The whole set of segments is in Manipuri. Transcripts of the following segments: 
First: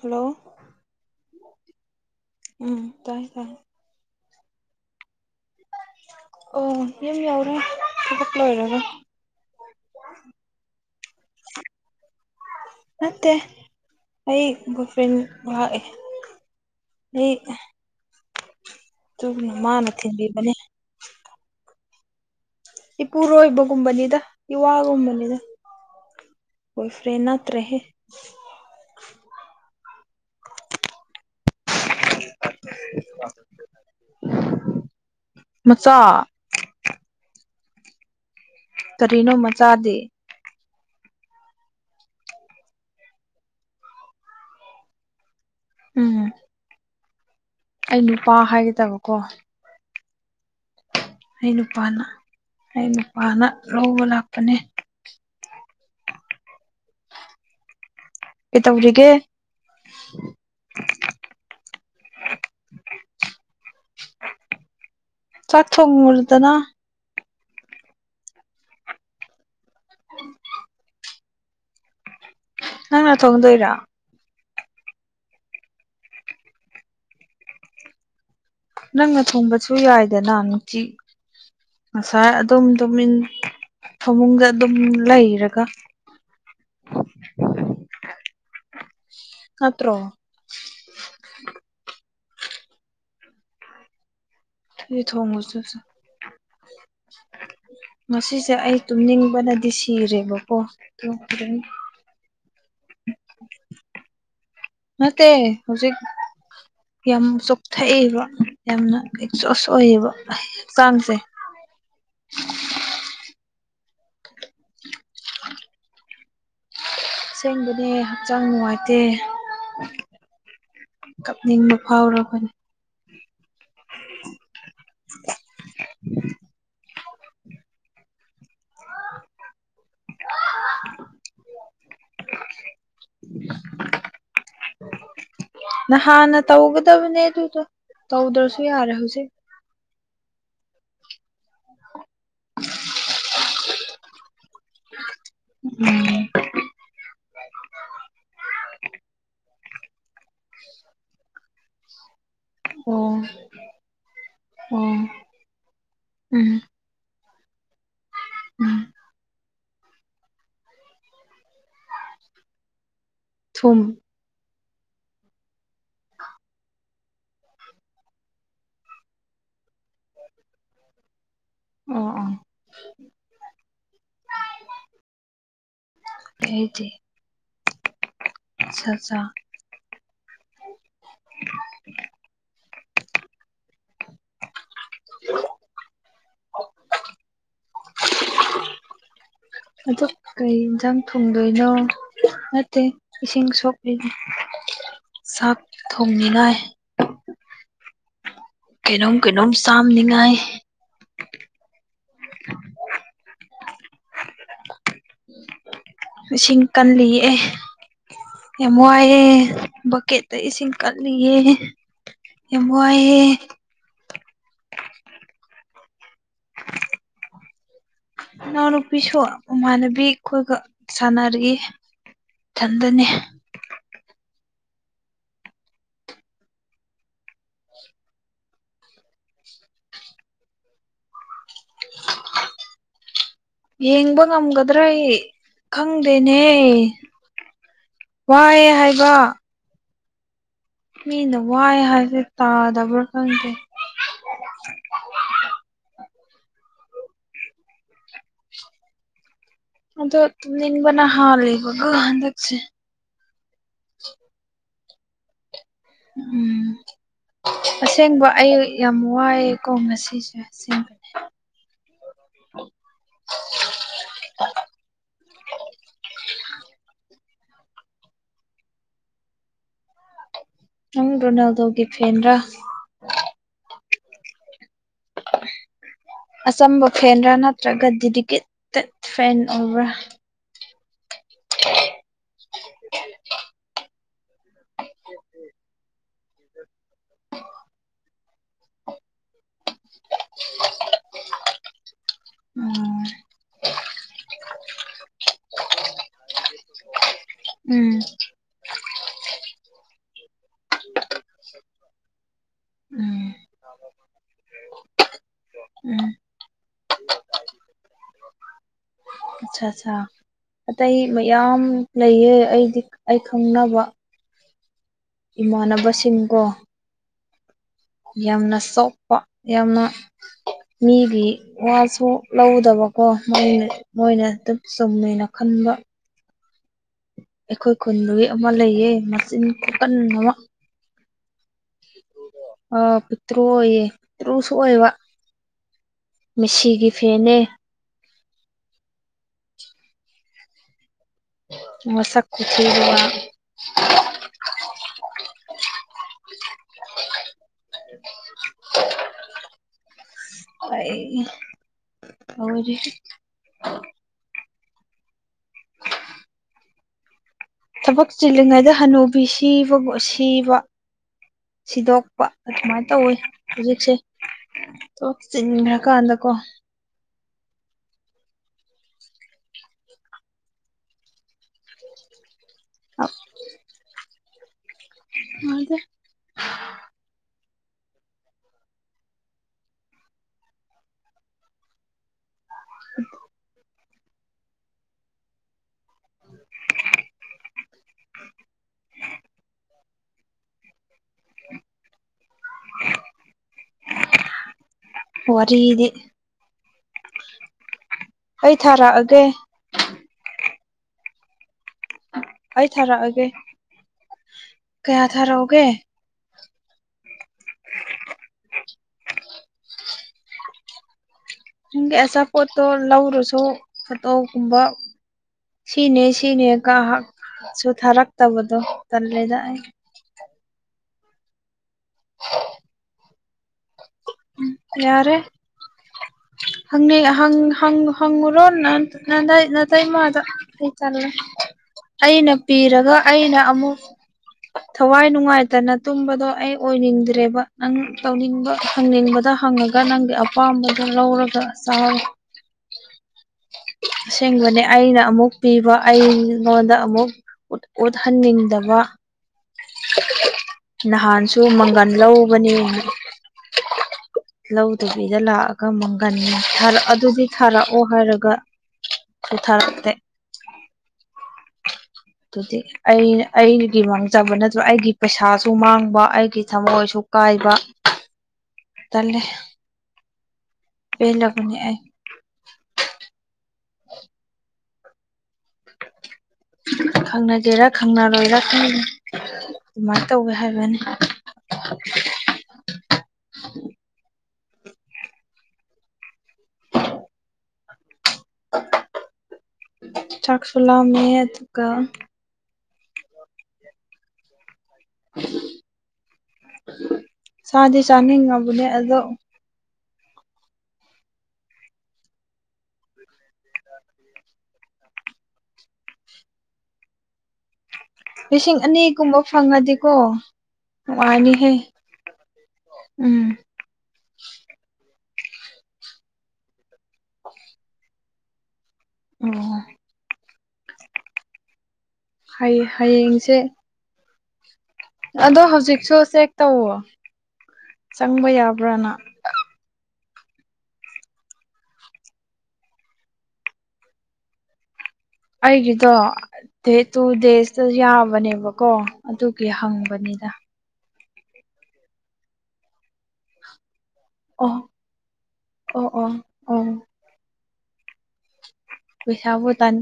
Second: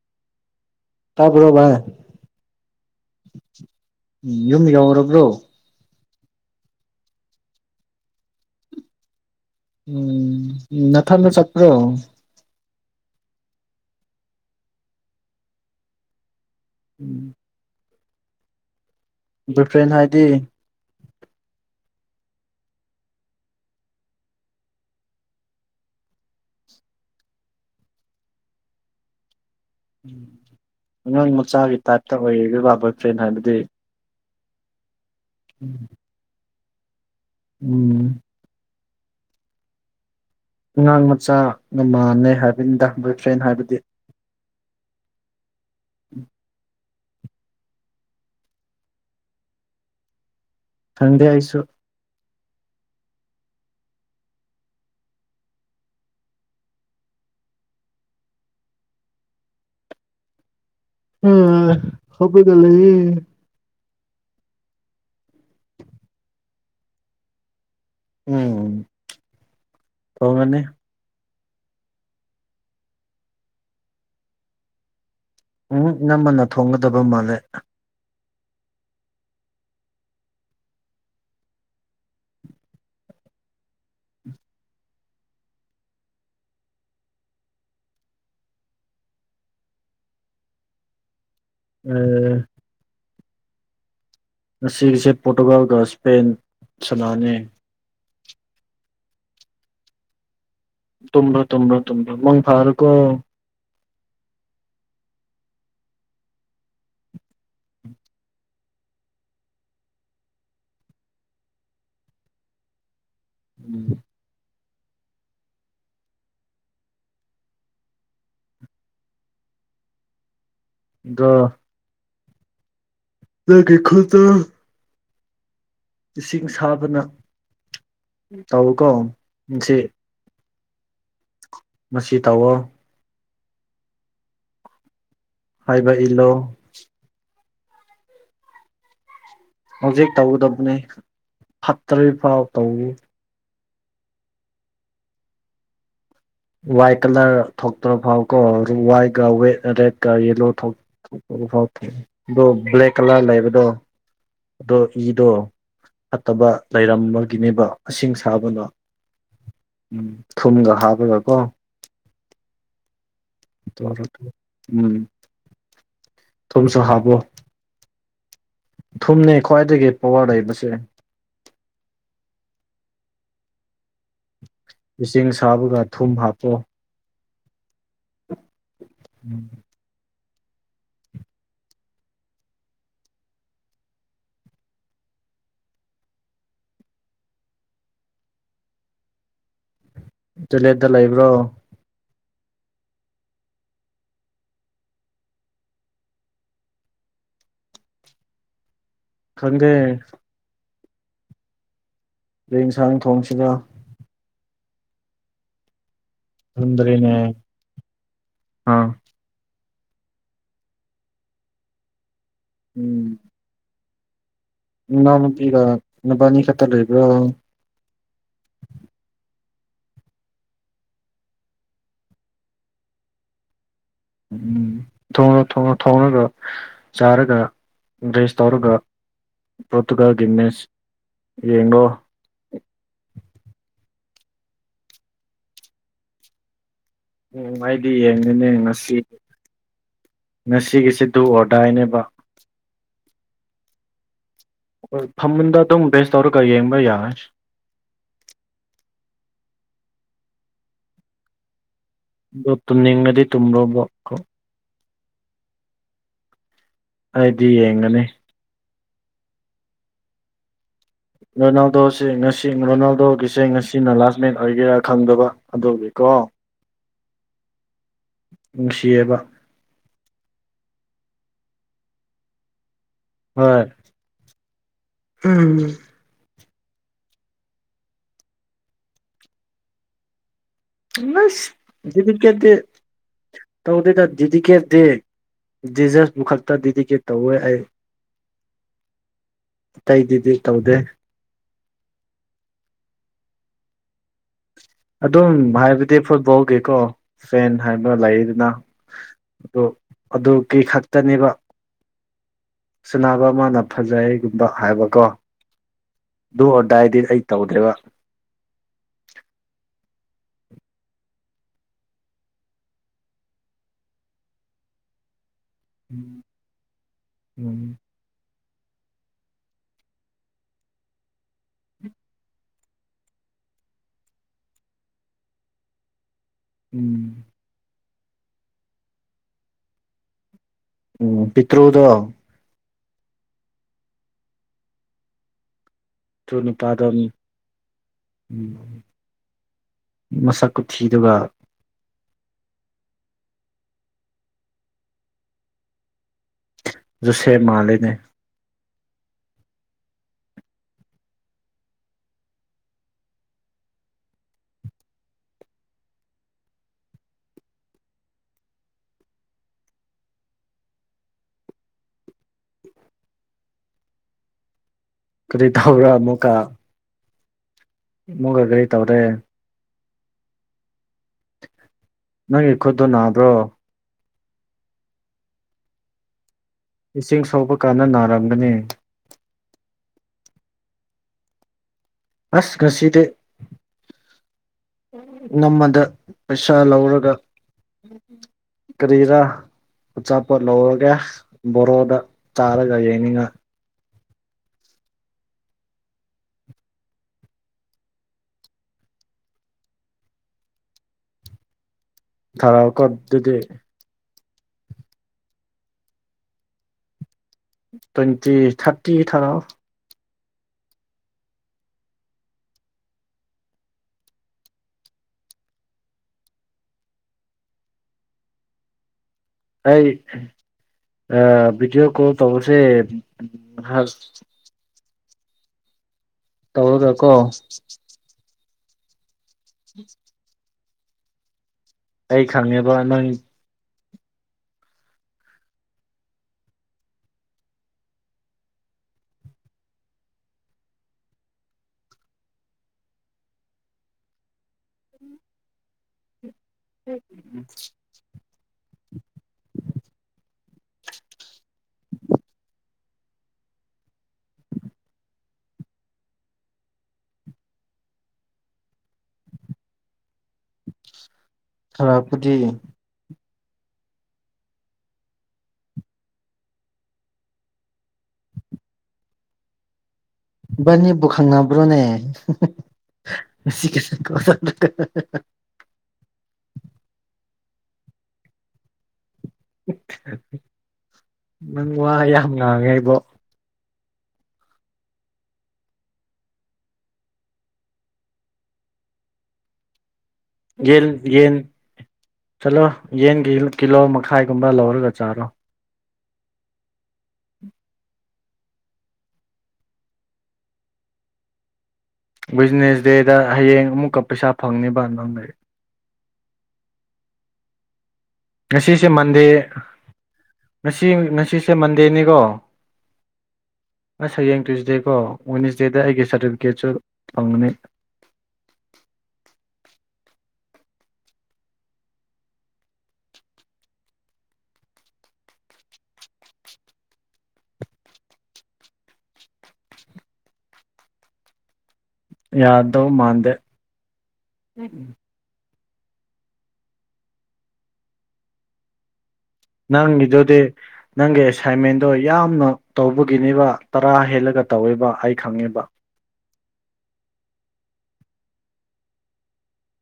ꯍꯜꯂꯣ ꯇꯥꯕ꯭ꯔꯣ ꯕꯥꯏ ꯎꯝ ꯇꯥꯏ ꯇꯥꯏ ꯌꯨꯝ ꯌꯧꯔꯕ꯭ꯔꯣ ꯑꯣ ꯌꯨꯝ ꯌꯧꯔꯦ ꯊꯕꯛ ꯂꯣꯏꯔꯒ ꯎꯝ ꯅꯊꯟꯗ ꯆꯠꯄ꯭ꯔꯣ ꯅꯠꯇꯦ ꯑꯩ ꯕꯣꯏ ꯐ꯭ꯔꯦꯟ ꯉꯥꯛꯑꯦ ꯑꯩ ꯑꯗꯨꯝ ꯕꯣꯏ ꯃꯥꯅ ꯐ꯭ꯔꯦꯟ ꯍꯥꯏꯗꯤ ꯊꯤꯟꯕꯤꯕꯅꯦ ꯏꯄꯨꯔꯣꯏꯕꯒꯨꯝꯕꯅꯤꯗ ꯏꯋꯥꯒꯨꯝꯕꯅꯤꯗ ꯕꫭꯏ ꯐ꯭ꯔꯦꯟ ꯅꯠꯇꯔꯦꯍꯦ ꯎꯝ ꯑꯉꯥꯡ ꯃꯆꯥꯒꯤ ꯇꯥꯏꯞꯇ ꯑꯣꯏ ꯔꯤꯔꯤꯕ ꯕꫭꯏꯐꯔꯦꯟ ꯍꯥꯏꯕꯗꯤ ꯃꯆꯥ ꯎꯝ ꯀꯔꯤꯅꯣ ꯃꯆꯥꯗꯤ ꯑꯉꯥꯡ ꯃꯆꯥꯒ ꯃꯥꯟꯅꯩ ꯍꯥꯏꯕꯅꯤꯗ ꯕꯣꯏ ꯐ꯭ꯔꯦꯟ ꯍꯥꯏꯕꯗꯤ ꯎꯝ ꯑꯩ ꯅꯨꯄꯥ ꯍꯥꯏꯒꯗꯕꯀꯣ ꯈꯪꯗꯦ ꯑꯩ ꯑꯩꯁꯨ ꯅꯨꯄꯥꯅ ꯑꯩ ꯅꯨꯄꯥꯅ ꯂꯧꯕ ꯂꯥꯛꯄꯅꯦ ꯀꯩ ꯇꯧꯔꯤꯒꯦ ꯑ ꯍꯧꯒꯠꯂ ꯂꯩꯌ‌ꯦ ꯆꯥꯛ ꯊ‌ꯣꯡꯉꯨꯔ‌ꯣꯗꯅ ꯎꯝ ꯊ‌ꯣꯡꯉꯅꯤ ꯅꯪꯅ ꯊꯣꯡꯗꯣꯏꯔꯥ ꯎꯝ ꯏꯅꯝꯃꯅ ꯊꯣꯡꯒꯗꯕ ꯃꯥꯜꯂꯦ ꯅꯪꯅ ꯊꯣꯡꯕꯁꯨ ꯌꯥꯏꯗꯅ ꯅꯨꯡꯇꯤ ꯉꯁꯥꯏ ꯑꯗꯨꯝ ꯇꯨꯃꯤꯟ ꯐꯃꯨꯡꯗ ꯑꯗꯨꯝ ꯂꯩꯔꯒ ꯅꯠꯇ꯭ꯔꯣ ꯎꯡ ꯎꯇꯤ ꯉꯁꯤꯒꯤꯁꯦ ꯄꯣꯔꯇꯨꯒꯥꯜꯒ ꯊꯣꯡꯕꯁꯤꯁꯨ ꯏꯁꯄꯦꯟ ꯁꯅꯥꯅꫠ ꯉꯁꯤꯁꯦ ꯑꯩ ꯇꯨꯝꯅꯤꯡꯕꯅꯗꯤ ꯁꯤꯔꯦꯕꯀꯣ ꯇꯨꯝꯕ꯭ꯔꯣ ꯇꯨꯝꯕ꯭ꯔꯣ ꯇꯨꯝꯕꯔꯣ ꯃꯪ ꯐꯔ‌ꯣ ꯀꯣ ꯅꯠꯇ‌ꯦ ꯍꯧꯖꯤꯛ ꯌꯥꯝ ꯆꯣꯛꯊꯛꯑꯦꯕ ꯌꯥꯝꯅ ꯑꯦꯛꯖꯣꯁ ꯑꯣꯏꯌꯦꯕ ꯑꯩ ꯍꯛꯆꯥꯡꯁꯦ ꯎꯝ ꯑꯁꯦꯡꯕꯅꯦ ꯍꯛꯆꯥꯡ ꯅꯨꯡꯉꯥꯏꯇꯦ ꯑꯗꯣ ꯀꯞꯅꯤꯡꯕ ꯐꯥꯎꯔꯕꯅ‌ꯦ ꯅ‌ꯣꯏꯒꯤ ꯈꯨꯟꯗ‌ꯣ [unintelligible] [unintelligible] [unintelligible] ꯏꯁꯤꯡ ꯁꯥꯕꯅ ꯇꯧꯋꯤꯀꯣ ꯉꯁꯤ ꯉꯁꯤ ꯇꯧꯑꯣ ꯍꯥꯏꯕ ꯏꯜꯂꯣ ꯅꯍꯥꯟꯅ ꯇꯧꯒꯗꯕꯅꯦ ꯑꯗꯨꯗꯣ ꯇꯧꯗꯔꯁꯨ ꯌꯥꯔꯦ ꯍꯧꯖꯤꯛ ꯍꯧꯖꯤꯛ ꯇꯧꯒꯗꯕꯅꯤ ꯍꯥꯞꯇ꯭ꯔꯤ ꯐꯥꯎ ꯇꯧꯏ ꯎꯝ ꯋꯥꯏꯠ ꯀꯂꯔ ꯊꯣꯛꯇ꯭ꯔꯣ ꯐꯥꯎꯕꯀꯣ ꯋꯥꯏ ꯋ‌ꯦ ꯔꯦꯠ ꯀꯒꯌ‌ꯦꯜꯂꯣ ꯊꯣꯛ ꯊ‌ꯣꯛ ꯐꯥꯎ [unintelligible] ꯑꯗꯣ ꯕ꯭ꯂꯦꯛ ꯑꯣ ꯀꯂꯔ ꯂꯩꯕꯗꯣ ꯑꯗꯣ ꯑꯣ ꯏꯗꯣ ꯐꯠꯇꯕ ꯎꯝ ꯂꯩꯔꯝꯕꯒꯤꯅꯦꯕ ꯏꯁꯤꯡ ꯁꯥꯕꯅ ꯎꯝ ꯎ ꯊꯨꯝꯒ ꯍꯥꯞꯄꯒ ꯀ‌ꯣ ꯊꯨꯝ ꯇꯧꯔꯒ‌ꯦ ꯎꯝ ꯊꯨꯝꯁꯨ ꯍꯥꯞꯕꯣ ꯊꯨꯝꯅꯦ ꯈ꯭ꯋꯥꯏꯗꯒꯤ ꯄꯋꯥꯔ ꯂꯩꯕꯁꯦ ꯑꯣ ꯑꯣ ꯏꯁꯤꯡ ꯁꯥꯕꯒ ꯊꯨꯝ ꯍꯥꯞꯄꯣ ꯑꯆꯥ ꯆꯥ [inaudible] ꯑꯗ‌ꯣ ꯀꯩ ꯇꯣꯏꯂꯦꯠꯇ ꯌꯦꯟꯁꯥꯡ ꯂꯩꯕ꯭ꯔꯣ ꯊꯨꯡꯗꯣꯏꯅꯣ ꯅꯠꯇꯦ ꯏꯁꯤꯡ ꯁꯣꯛꯂꯤ ꯆꯥꯛ ꯊꯣꯡꯅꯤꯉꯥꯏ ꯀꯩꯅꯣꯝ ꯀꯩꯅꯣꯝ ꯈꯪꯗꯦ ꯆꯥꯝꯅꯤꯡꯉꯥꯏ ꯀꯩ ꯌꯦꯟꯁꯥꯡ ꯊꯣꯡꯁꯤꯔꯥ ꯎꯝ [unintelligible] [unintelligible] ꯏꯁꯤꯡ ꯈꯪꯗ꯭ꯔꯦꯅꯦ ꯀꯜꯂꯤꯌꯦ ꯑꯥ ꯌꯥꯝ ꯋꯥꯏꯌ‌ꯦ ꯕꯛꯀꯦꯠ ꯗ ꯏꯁꯤꯡ ꯀꯠꯂꯤꯌꯦ ꯌꯥꯝ ꯋꯥꯏꯌ‌ꯦ ꯅꯅꯥꯎ ꯅꯨꯄꯤꯒ ꯅꯕꯥꯟꯅꯤ ꯈꯛꯇ ꯂꯩꯕ꯭ꯔꯣ ꯏꯅꯥꯎꯅꯨꯄꯤꯁꯨ ꯃꯃꯥꯟꯅꯕꯤ ꯈꯣꯏꯒ ꯁꯥꯟꯅꯔꯤ ꯊꯟꯗꯅ‌ꯦ ꯎꯝ ꯊꯣꯡꯔ‌ꯣ ꯊꯣꯡꯔ‌ꯣ ꯊꯣꯡꯔꯒ ꯆꯥꯔꯒ ꯗ꯭ꯔꯦꯁ ꯇꯧꯔꯒ ꯄꯣꯔꯇꯨꯒꯜꯒꯤ ꯃꯦꯁ ꯌꯦꯡꯑꯣ ꯌꯦꯡꯕ ꯉꯝꯒꯗ꯭ꯔꯑꯩ ꯈꯪꯗꯦꯅꯦ ꯎꯝ ꯑꯩꯗꯤ ꯌꯦꯡꯅꯤꯅꯦ ꯋꯥꯏ ꯉꯁꯤ ꯍꯥꯏꯕ ꯉꯁꯤꯒꯤꯁꯤ ꯗꯨ ꯃꯤꯅ ꯑꯣꯔ ꯋꯥꯏ ꯗꯥꯏꯅꯦꯕ ꯍꯥꯏꯕ ꯇꯥꯗꯕ꯭ꯔꯥ ꯈꯪꯗꯦ ꯍꯣꯏ ꯐꯃꯨꯡꯗ ꯑꯗꯨꯝ ꯕꯦꯁ ꯇꯧꯔꯒ ꯌꯦꯡꯕ ꯌꯥꯏ ꯑꯗꯣ ꯇꯨꯝꯅꯤꯡꯕꯅ ꯍꯥꯜꯂꯦ ꯥ [unintelligible] ꯑꯗꯣ ꯇꯨꯝꯅꯤꯡꯉꯗꯤ ꯇꯨꯝꯔꯣꯕ ꯀꯣ ꯎꯝ ꯑꯩꯗꯤ ꯌꯦꯡꯒꯅꯤ ꯑꯁꯦꯡꯕ ꯑꯩ ꯌꯥꯝ ꯋꯥꯏꯑꯦꯀꯣ ꯉꯁꯤꯁꯦ ꯑꯁꯦꯡꯕ ꯔꯣꯅꯥꯜꯗꯣꯁꯦ ꯉꯁꯤ ꯔꯣꯅꯥꯜꯗꯣꯒꯤꯁꯦ ꯉꯁꯤꯅ ꯂꯥꯁ ꯃꯦꯟ ꯑꯣꯏꯒꯦꯔꯥ ꯈꯪꯗꯕ ꯑꯗꯨꯒꯤ ꯀꯣ ꯅꯨꯡꯁꯤꯌꯦꯕ ꯅꯪ ꯔꯣꯅꯥꯜꯗꯣꯒꯤ ꯐꯦꯟ ꯔꯥ ꯍꯣꯏ ꯎꯝ ꯑꯆꯝꯕ ꯐꯦꯟꯔꯥ ꯅꯠꯇ꯭ꯔꯒ ꯗꯤꯗꯤꯀꯦꯇꯠ ꯐꯦꯟ ꯑꯣꯏꯕ꯭ꯔꯥ [unintelligible] ꯗꯤꯗꯤꯀꯦꯗꯦ ꯇꯧꯗꯦꯗ ꯗꯤꯗꯤꯀꯦꯗꯦ ꯖꯤꯖꯁꯄꯨ ꯈꯛꯇ ꯗꯤꯗꯤꯀꯦꯠ ꯇꯧꯋꯦ ꯑꯩ ꯇꯩꯗꯗꯦ ꯇꯧꯗꯦ ꯎꯝ ꯑꯗꯨꯝ ꯍꯥꯏꯕꯗꯤ ꯐꯨꯠꯕꯣꯜꯒꯤꯀꯣ ꯐꯦꯟ ꯍꯥꯏꯕ ꯎꯝ ꯂꯩꯗꯅ ꯑꯗꯣ ꯑꯗꯨꯒꯤ ꯈꯛꯇꯅꯦꯕ ꯎꯝ ꯁꯅꯕ ꯃꯥꯅ ꯐꯖꯩꯒꯨꯝꯕ ꯍꯥꯏꯕꯀꯣ ꯎꯝ ꯗꯨ ꯑꯣꯔ ꯗꯥꯏꯗꯤ ꯑꯩ ꯇꯧꯗ꯭ꯔꯦꯕ ꯑꯠꯁꯥ ꯑꯠꯁꯥ ꯑꯇꯩ ꯃꯌꯥꯝ ꯂꯩꯌꯦ ꯑꯩꯗꯤ ꯑꯩ ꯈꯪꯅꯕ ꯏꯃꯥꯟꯅꯕꯁꯤꯡꯀꯣ ꯎꯝ ꯌꯥꯝꯅ ꯁꯣꯛꯄ ꯌꯥꯝꯅ ꯃꯤꯒꯤ ꯋꯥꯁꯨ ꯂꯧꯗꯕꯀꯣ ꯃꯣꯏꯅ ꯃꯣꯏꯅ ꯑꯗꯨꯝ ꯆꯨꯝꯃꯦꯅ ꯈꯟꯕ ꯎꯝ ꯑꯩꯈꯣꯏ ꯈꯨꯟꯗꯨꯒꯤ ꯑꯃ ꯂꯩꯌꯦ ꯃꯆꯤꯟ ꯈꯨꯀꯟ ꯑꯃ ꯎꯝ ꯄꯤꯇ꯭ꯔꯨꯗꯣ ꯑ ꯄꯤꯛꯇ꯭ꯔꯨ ꯑꯣꯏꯌꯦ ꯇ꯭ꯔꯨꯁꯨ ꯑꯣꯏꯕ ꯇ꯭ꯔꯨ ꯅꯨꯄꯥꯗꯣ ꯃꯦꯁꯤꯒꯤ ꯐꯦꯟꯅꯦ ꯎꯝ ꯃꯁꯛ ꯈꯨꯊꯤꯗꯨꯒ ꯃꯁꯛ ꯈꯨꯊꯤꯗꯨꯒ ꯖꯣꯁꯦꯞ ꯃꯥꯂꯦꯅꯦ [inaudible] ꯑꯩ ꯂꯣꯏꯔꯦꯍꯦ ꯊꯕꯛ ꯆꯤꯜꯂꯤꯉꯩꯗ ꯍꯟꯅꯨꯕꯤ ꯁꯤꯕꯕꯨ ꯑꯁꯤꯕ ꯁꯤꯗꯣꯛꯄ ꯑꯗꯨꯃꯥꯏ ꯇꯧꯋꯦ ꯍꯧꯖꯤꯛꯁꯦ ꯊꯕꯛ ꯀꯔꯤ ꯇꯧꯕ꯭ꯔꯥ ꯆꯤꯟꯒ꯭ꯔꯀꯥꯟꯗꯀꯣ ꯑꯃꯨꯀ ꯒꯔꯤ ꯇꯧꯔꯦ ꯅꯣꯏꯒꯤ ꯈꯨꯠꯇꯣ ꯅꯥꯕ꯭ꯔꯣ ꯅꯥꯗꯦ ꯏꯁꯤꯡ ꯁꯣꯛꯕ ꯀꯥꯟꯗ ꯅꯥꯔꯝꯒꯅꯤ ꯑꯁ ꯉꯁꯤꯗꯤ ꯅꯃꯗ ꯄꯩꯁꯥ ꯂꯧꯔꯒ ꯀꯔꯤꯔꯥ ꯑꯆꯥꯄꯣꯠ ꯂꯧꯔꯒꯦ ꯕꯣꯔꯣꯗ ꯆꯥꯔꯒ ꯌꯥꯏꯅꯤꯡꯉꯥ ꯋꯥꯔꯤꯗꯤ ꯑꯩ ꯊꯥꯔꯛꯑꯒꯦ ꯑꯩ ꯊꯥꯔꯛꯑꯣꯀꯣ ꯊꯥꯔꯛꯑꯒꯦ ꯑꯗꯨꯗꯤ ꯀꯌꯥ ꯊꯥꯔꯛꯑꫭꯒꯦ ꯇ꯭ꯋꯦꯟꯇꯤꯊꯥ꯭ꯔꯇꯤ ꯊꯥꯔꯛꯑꯣ ꯅꯪꯒꯤ ꯑꯆꯥꯄꯣꯠꯇꯣ ꯂꯧꯔꯁꯨ ꯐꯣꯇꯣꯒꯨꯝꯕ ꯁꯤꯅꯦ ꯁꯤꯅꯦꯒꯍꯥꯛ ꯁꯨ ꯊꯥꯔꯛꯇꯕꯗꯣ ꯇꯜꯂꯦꯗ ꯑꯩ ꯑꯩ ꯑꯥ ꯕꯤꯗꯤꯑꯣ ꯀꯣꯜ ꯇꯧꯕꯁꯦ ꯍ ꯎꯝ ꯌꯥꯔꯦ ꯍꯪꯉꯦ ꯇꯧꯔꯒꯀꯣ ꯍꯪ ꯍꯪꯉꫭ ꯍꯪꯉꯨꯔꯣ ꯅꯪ ꯅꯇꯩ ꯅꯇꯥꯏꯃꯗ ꯑꯩ ꯇꯜꯂꯦ ꯑꯩ ꯑꯩꯅ ꯈꯪꯉꯦꯕ ꯄꯤꯔꯒ ꯅꯪ ꯑꯩꯅ ꯑꯃꯨꯛ [inaudible] ꯊꯋꯥꯏ ꯅꯨꯡꯉꯥꯏꯇꯅ ꯇꯨꯝꯕꯗꯣ ꯑꯩ ꯑꯣꯏꯅꯤꯡꯗ꯭ꯔꯦꯕ ꯅꯪ ꯇꯧꯅꯤꯡꯕ ꯍꯪꯅꯤꯡꯕꯗ ꯍꯪꯉꫭ ꯒ ꯅꯪꯒꯤ ꯑꯄꯥꯝꯕꯗꯨ ꯂꯧꯔꯒ ꯆꯥꯎ ꯑꯁꯦꯡꯕꯅꯦ ꯑꯩꯅ ꯑꯃꯨꯛ ꯄꯤꯕ ꯑꯩ ꯑꯩꯉꯣꯟꯗ ꯑꯃꯨꯛ ꯎꯠ ꯎꯠꯍꯟꯅꯤꯡꯗꯕ ꯅꯍꯥꯟꯁꯨ ꯃꯪꯒꯟ ꯂꯧꯕꯅꯦ [inaudible] ꯂꯧꯗꯕꯤꯗ ꯂꯥꯛꯑꯒ ꯃꯪꯒꯟ ꯊꯥꯔꯛ ꯑꯗꯨꯗꯤ ꯊꯥꯔꯛꯑꯣ ꯍꯥꯏꯔꯒ ꯁꯨ ꯊꯥꯔꯛꯇꯦ ꯈ꯭ꯔꯞ ꯇꯨꯗꯤ ꯑꯩꯅ ꯑꯩꯒꯤ ꯃꯥꯡꯖꯕ ꯅꯠꯇ꯭ꯔꯣ ꯑꯩꯒꯤ ꯄꯩꯁꯥꯁꯨ ꯃꯥꯡꯕ ꯑꯩꯒꯤ ꯊꯃꯣꯏꯁꯨ ꯀꯥꯏꯕ [inaudible] ꯇꯜꯂꯦ ꯏꯕꯥꯟꯅꯤꯕꯨ ꯄꯦꯜꯂꯕꯅꯦ ꯑꯩ ꯈꯪꯅꯕ꯭ꯔꯣꯅꯦ [unintelligible] ꯈꯪꯅꯒꯦꯔꯥ ꯈꯪꯅꯔꯣꯏꯔ ꯈꯪ [unintelligible] ꯑꯗꯨꯃꯥꯏꯅ ꯇꯧꯋꯦ ꯍꯥꯏꯕꯅꯤ ꯅꯪ ꯋꯥ ꯌꯥꯝ ꯉꯥꯡꯉꯦ ꯑꯩꯕꯣ ꯆꯥꯛꯁꯨ ꯌꯦꯟ ꯂꯥꯝꯃꯦ ꯌꯦꯟ ꯑꯗꯨꯒ ꯆꯠꯂꯣ ꯌꯦꯟ ꯀꯤꯂꫭ ꯀꯤꯂꯣ ꯃꯈꯥꯏꯒꯨꯝꯕ ꯂꯧꯔꯒ ꯆꯥꯔꯣ ꯆꯥꯗꯤ ꯆꯥꯅꯤꯡꯉꯕꯅꯦ ꯑꯗꯣ ꯕꯤꯖꯤꯅꯦꯁ ꯗꯦꯗ ꯍꯌꯦꯡ ꯑꯃꯨꯛꯀ ꯄꯩꯁꯥ ꯐꯪꯅꯤꯕ ꯅꯪꯒꯤ- ꯂꯤꯁꯤꯡ ꯉꯁꯤꯁꯦ ꯑꯅꯤꯒꯨꯝꯕ ꯃꯟꯗꯦ ꯐꯪꯉꯥꯗꯤꯀꯣ ꯉꯁꯤ ꯅꯨꯡꯉꯥꯏꯅꯤꯍꯦ ꯉꯁꯤꯁꯦ ꯃꯟꯗꯦꯅꯤꯀꯣ ꯎꯝ꯫ ꯑꯁ ꯍꯌꯦꯡ ꯇ꯭ꯋꯁꯗꯦꯀꯣ ꯋꯤꯟꯅ꯭ꯁꯗꯦꯗ ꯑꯩꯒꯤ ꯁꯥꯔꯇꯤꯐꯤꯀꯦꯠꯁꯨ ꯐꯪꯒꯅꯤ ꯑꯣ ꯍꯩ ꯍꯌꯦꯡꯁꯦ ꯑꯗꯣ ꯍꯧꯖꯤꯛꯁꯨ ꯆꯦꯛ ꯇꯧꯋꯣ ꯆꯪꯕ ꯌꯥꯕ꯭ꯔꯅ ꯌꯥꯗꯧ ꯃꯥꯟꯗꯦ ꯑꯩꯒꯤꯗꯣ ꯗꯦꯇꯨ ꯗꯦꯖꯇ ꯌꯥꯕꯅꯦꯕꯀꯣ ꯑꯗꯨꯒꯤ ꯍꯥ ꯅꯪꯒꯤꯗꯨꯗꯤ ꯅꯪꯒꯤ ꯑꯦꯁꯥꯏꯟꯃꯦꯟꯗꯣ ꯌꯥꯝꯅ ꯇꯧꯕꯒꯤꯅꯦꯕ ꯇꯔꯥ ꯍꯦꯜꯂꯒ ꯑꯣ ꯇꯧꯋꯦꯕ ꯑꯩ ꯈꯪꯉꯦꯕ ꯑꯣ ꯑꯥꯎ ꯄꯩꯁꯥꯕꯨ ꯇꯥꯟ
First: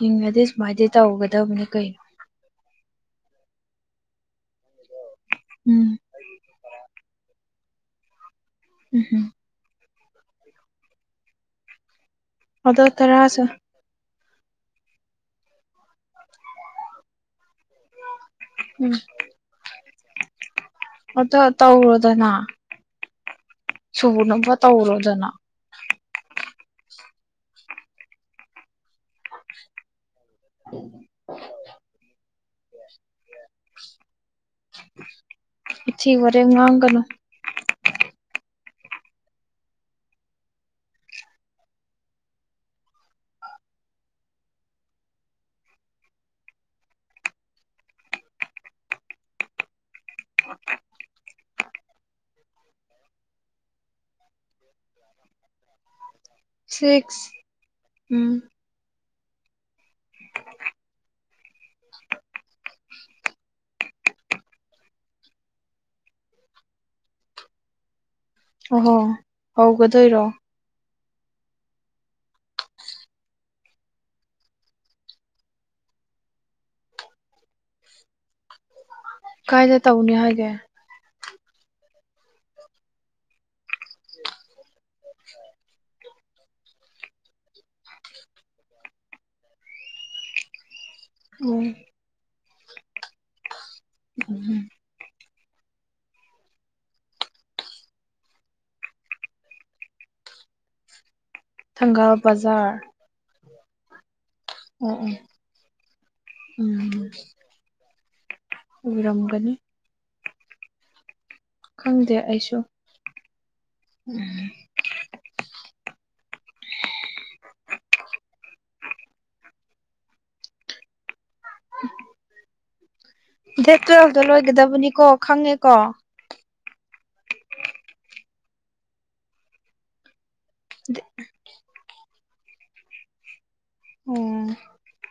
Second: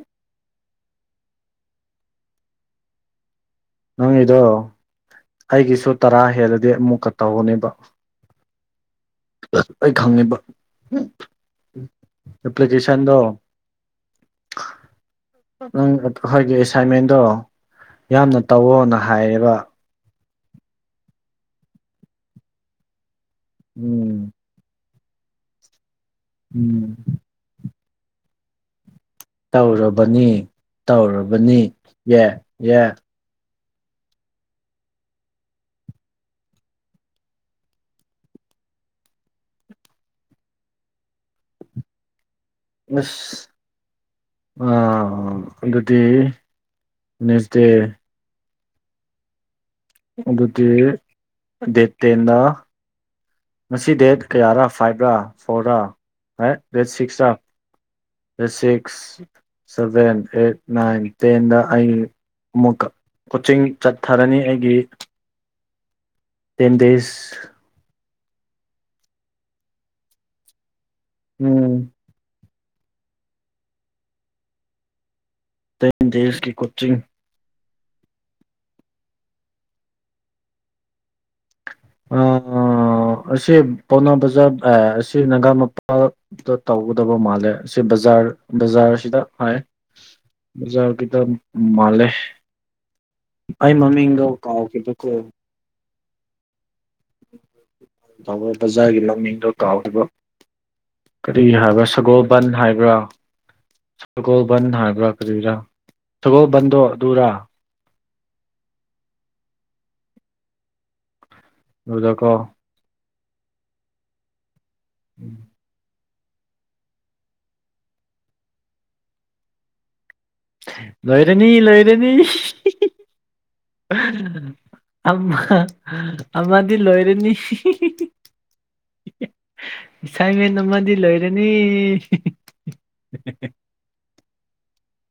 ꯍꯤꯡꯉꯗꯤ ꯁꯨꯃꯥꯏꯅꯗꯤ ꯇꯧꯒꯗꯕꯅꯤ ꯀꯩꯅꯣ ꯅꯪꯒꯤꯗꯣ ꯎꯝ ꯑꯩꯒꯤꯁꯨ ꯇꯔꯥ ꯍꯦꯜꯂꯗꯤ ꯑꯃꯨꯛꯀ ꯇꯧꯒꯅꯤꯕ ꯎꯝ ꯍꯨꯝ ꯑꯩ ꯈꯪꯉꯤꯕ ꯑꯗꯣ ꯑꯦꯄ꯭ꯂꯤꯀꯦꯁꯟꯗꯣ ꯇꯔꯥꯁꯨ ꯅꯪ ꯑꯩꯈꯣꯏꯒꯤ ꯑꯦꯁꯥꯏꯟꯃꯦꯟꯗꯣ ꯌꯥꯝꯅ ꯎꯝ ꯇꯧꯋꯣꯅ ꯍꯥꯏꯌꯦꯕ ꯑꯗꯣ ꯇꯧꯔꯣꯗꯅꯥ ꯎꯝ ꯍꯧꯅꯕ ꯇꯧꯔꯣꯗꯅ ꯎꯝ ꯇꯧꯔꯕꯅꯤ ꯇꯧꯔꯕꯅꯤ ꯌꯦ ꯌꯦ ꯋꯥꯊꯤ ꯋꯥꯔꯦꯝ ꯉꯥꯡꯒꯅꯨ ꯑꯁ ꯑ ꯑꯗꯨꯗꯤ ꯅꯦꯛꯁ ꯗꯦ ꯑꯗꯨꯗꯤ ꯗꯦꯠ ꯇꯦꯟꯗ ꯉꯁꯤ ꯗꯦꯠ ꯀꯌꯥꯔ ꯐꯥꯏꯕꯔ ꯐꯣꯔꯔ ꯍꯥꯏ ꯗꯦꯠ ꯁꯤꯛꯁ ꯁꯤꯛꯁꯔ ꯎꯝ date six seven eight nine ꯇꯦꯟꯗ ꯑꯩ ꯑꯃꯨꯛ ꯀꯣꯆꯤꯡ ꯆꯠꯊꯔꯅꯤ ꯑꯩꯒꯤ ꯇꯦꯟꯗꯦꯁ ꯑꯣꯍꯣ ꯍꯧꯒꯗꯣꯏꯔꯣ ꯎꯝ ꯇꯦꯟ ꯗꯦꯁꯀꯤ ꯀꫭꯆꯤꯡ ꯀꯥꯏꯗ ꯇꯧꯅꯤ ꯍꯥꯏꯒꯦ ꯑ ꯑꯁꯤ ꯄꯥꯎꯅꯥ ꯕꯖꯥꯔ ꯑꯁꯤ ꯅꯒꯥ ꯃꯄꯥꯜ ꯗ ꯇꯧꯒꯗꯕ ꯃꯥꯜꯂꯦ ꯁꯤ ꯕꯖꯥꯔ ꯕꯖꯥꯔꯁꯤꯗ ꯍꯥꯏ ꯕꯖꯥꯔꯒꯤꯗ ꯎꯝ ꯃꯥꯜꯂꯦ ꯑꯩ ꯃꯃꯤꯡꯗ ꯎꯝ ꯀꯥꯎꯈꯤꯕꯀꯣ ꯊꯥꯡꯃꯩ ꯕꯖꯥꯔꯒꯤ ꯃꯃꯤꯡꯗꯣ ꯀꯥꯎꯗꯕ ꯀꯔꯤ ꯍꯥꯏꯕ꯭ꯔꯥ ꯊꯪꯒꯥꯜ ꯁꯒꯣꯜꯕꯟ ꯕꯖꯥꯔ ꯍꯥꯏꯕ꯭ꯔꯥ ꯁꯒꯣꯜꯕꯟ ꯑꯣ ꯍꯥꯏꯕ꯭ꯔꯥ ꯑꯣ ꯀꯔꯤꯔꯥ ꯁꯒꯣꯜꯕꯟꯗꯣ ꯑꯗꯨꯔꯥ ꯎꯔꯝꯒꯅꯤ ꯈꯪꯗꯦ ꯑꯗꯨꯗꯀꯣ ꯑꯩꯁꯨ ꯎꯝ ꯎꯝ [inaudible] ꯂꯣꯏꯔꯅꯤ ꯂꯣꯏꯔꯅꯤ ꯗꯦꯠ ꯇꯨꯋꯦꯜꯐꯇ ꯂꯣꯏꯒꯗꯕꯅꯤꯀꯣ ꯑꯝꯃ ꯈꯪꯉꯦꯀꯣ ꯑꯃꯗꯤ ꯂꯣꯏꯔꯅꯤ ꯑꯦꯁꯥꯏꯃꯦꯟ ꯑꯃꯗꯤ ꯂꯣꯏꯔꯅꯤ ꯑꯣ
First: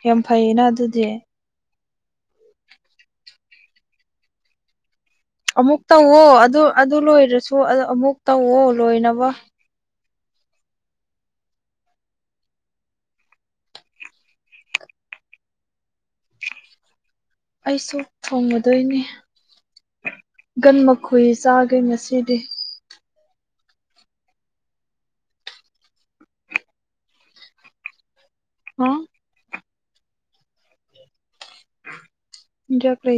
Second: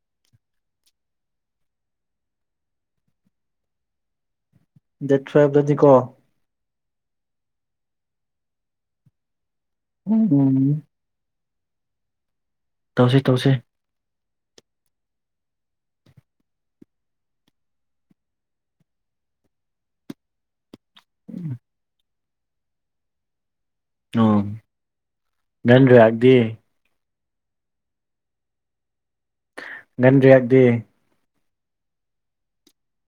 ꯌꯥꯝ ꯐꯩꯌꯦꯅ ꯑꯗꯨꯗꯤ ꯗ ꯈꯔ ꯑꯃꯨꯛ ꯇꯧꯋꫭ ꯑꯗꯨ ꯑꯗꯨ ꯂꯣꯏꯔꯁꯨ ꯑꯃꯨꯛ ꯇꯧꯋꯣ ꯂꯣꯏꯅꯕ ꯎꯝ ꯎꯝ ꯇꯧꯁꯤ ꯇꯧꯁꯤ ꯑꯩꯁꯨ ꯊꯣꯡꯉꯗꯣꯏꯅꯤ ꯒꯟ ꯃꯈꯨꯏ ꯆꯥꯒꯦ ꯉꯁꯤꯗꯤ ꯑꫭ ꯅꯪꯔꯥꯗꯦ ꯍꯥ ꯉꯟꯔꯤꯌꯥꯗꯦ ꯖ ꯐ꯭ꯔ [unintelligible]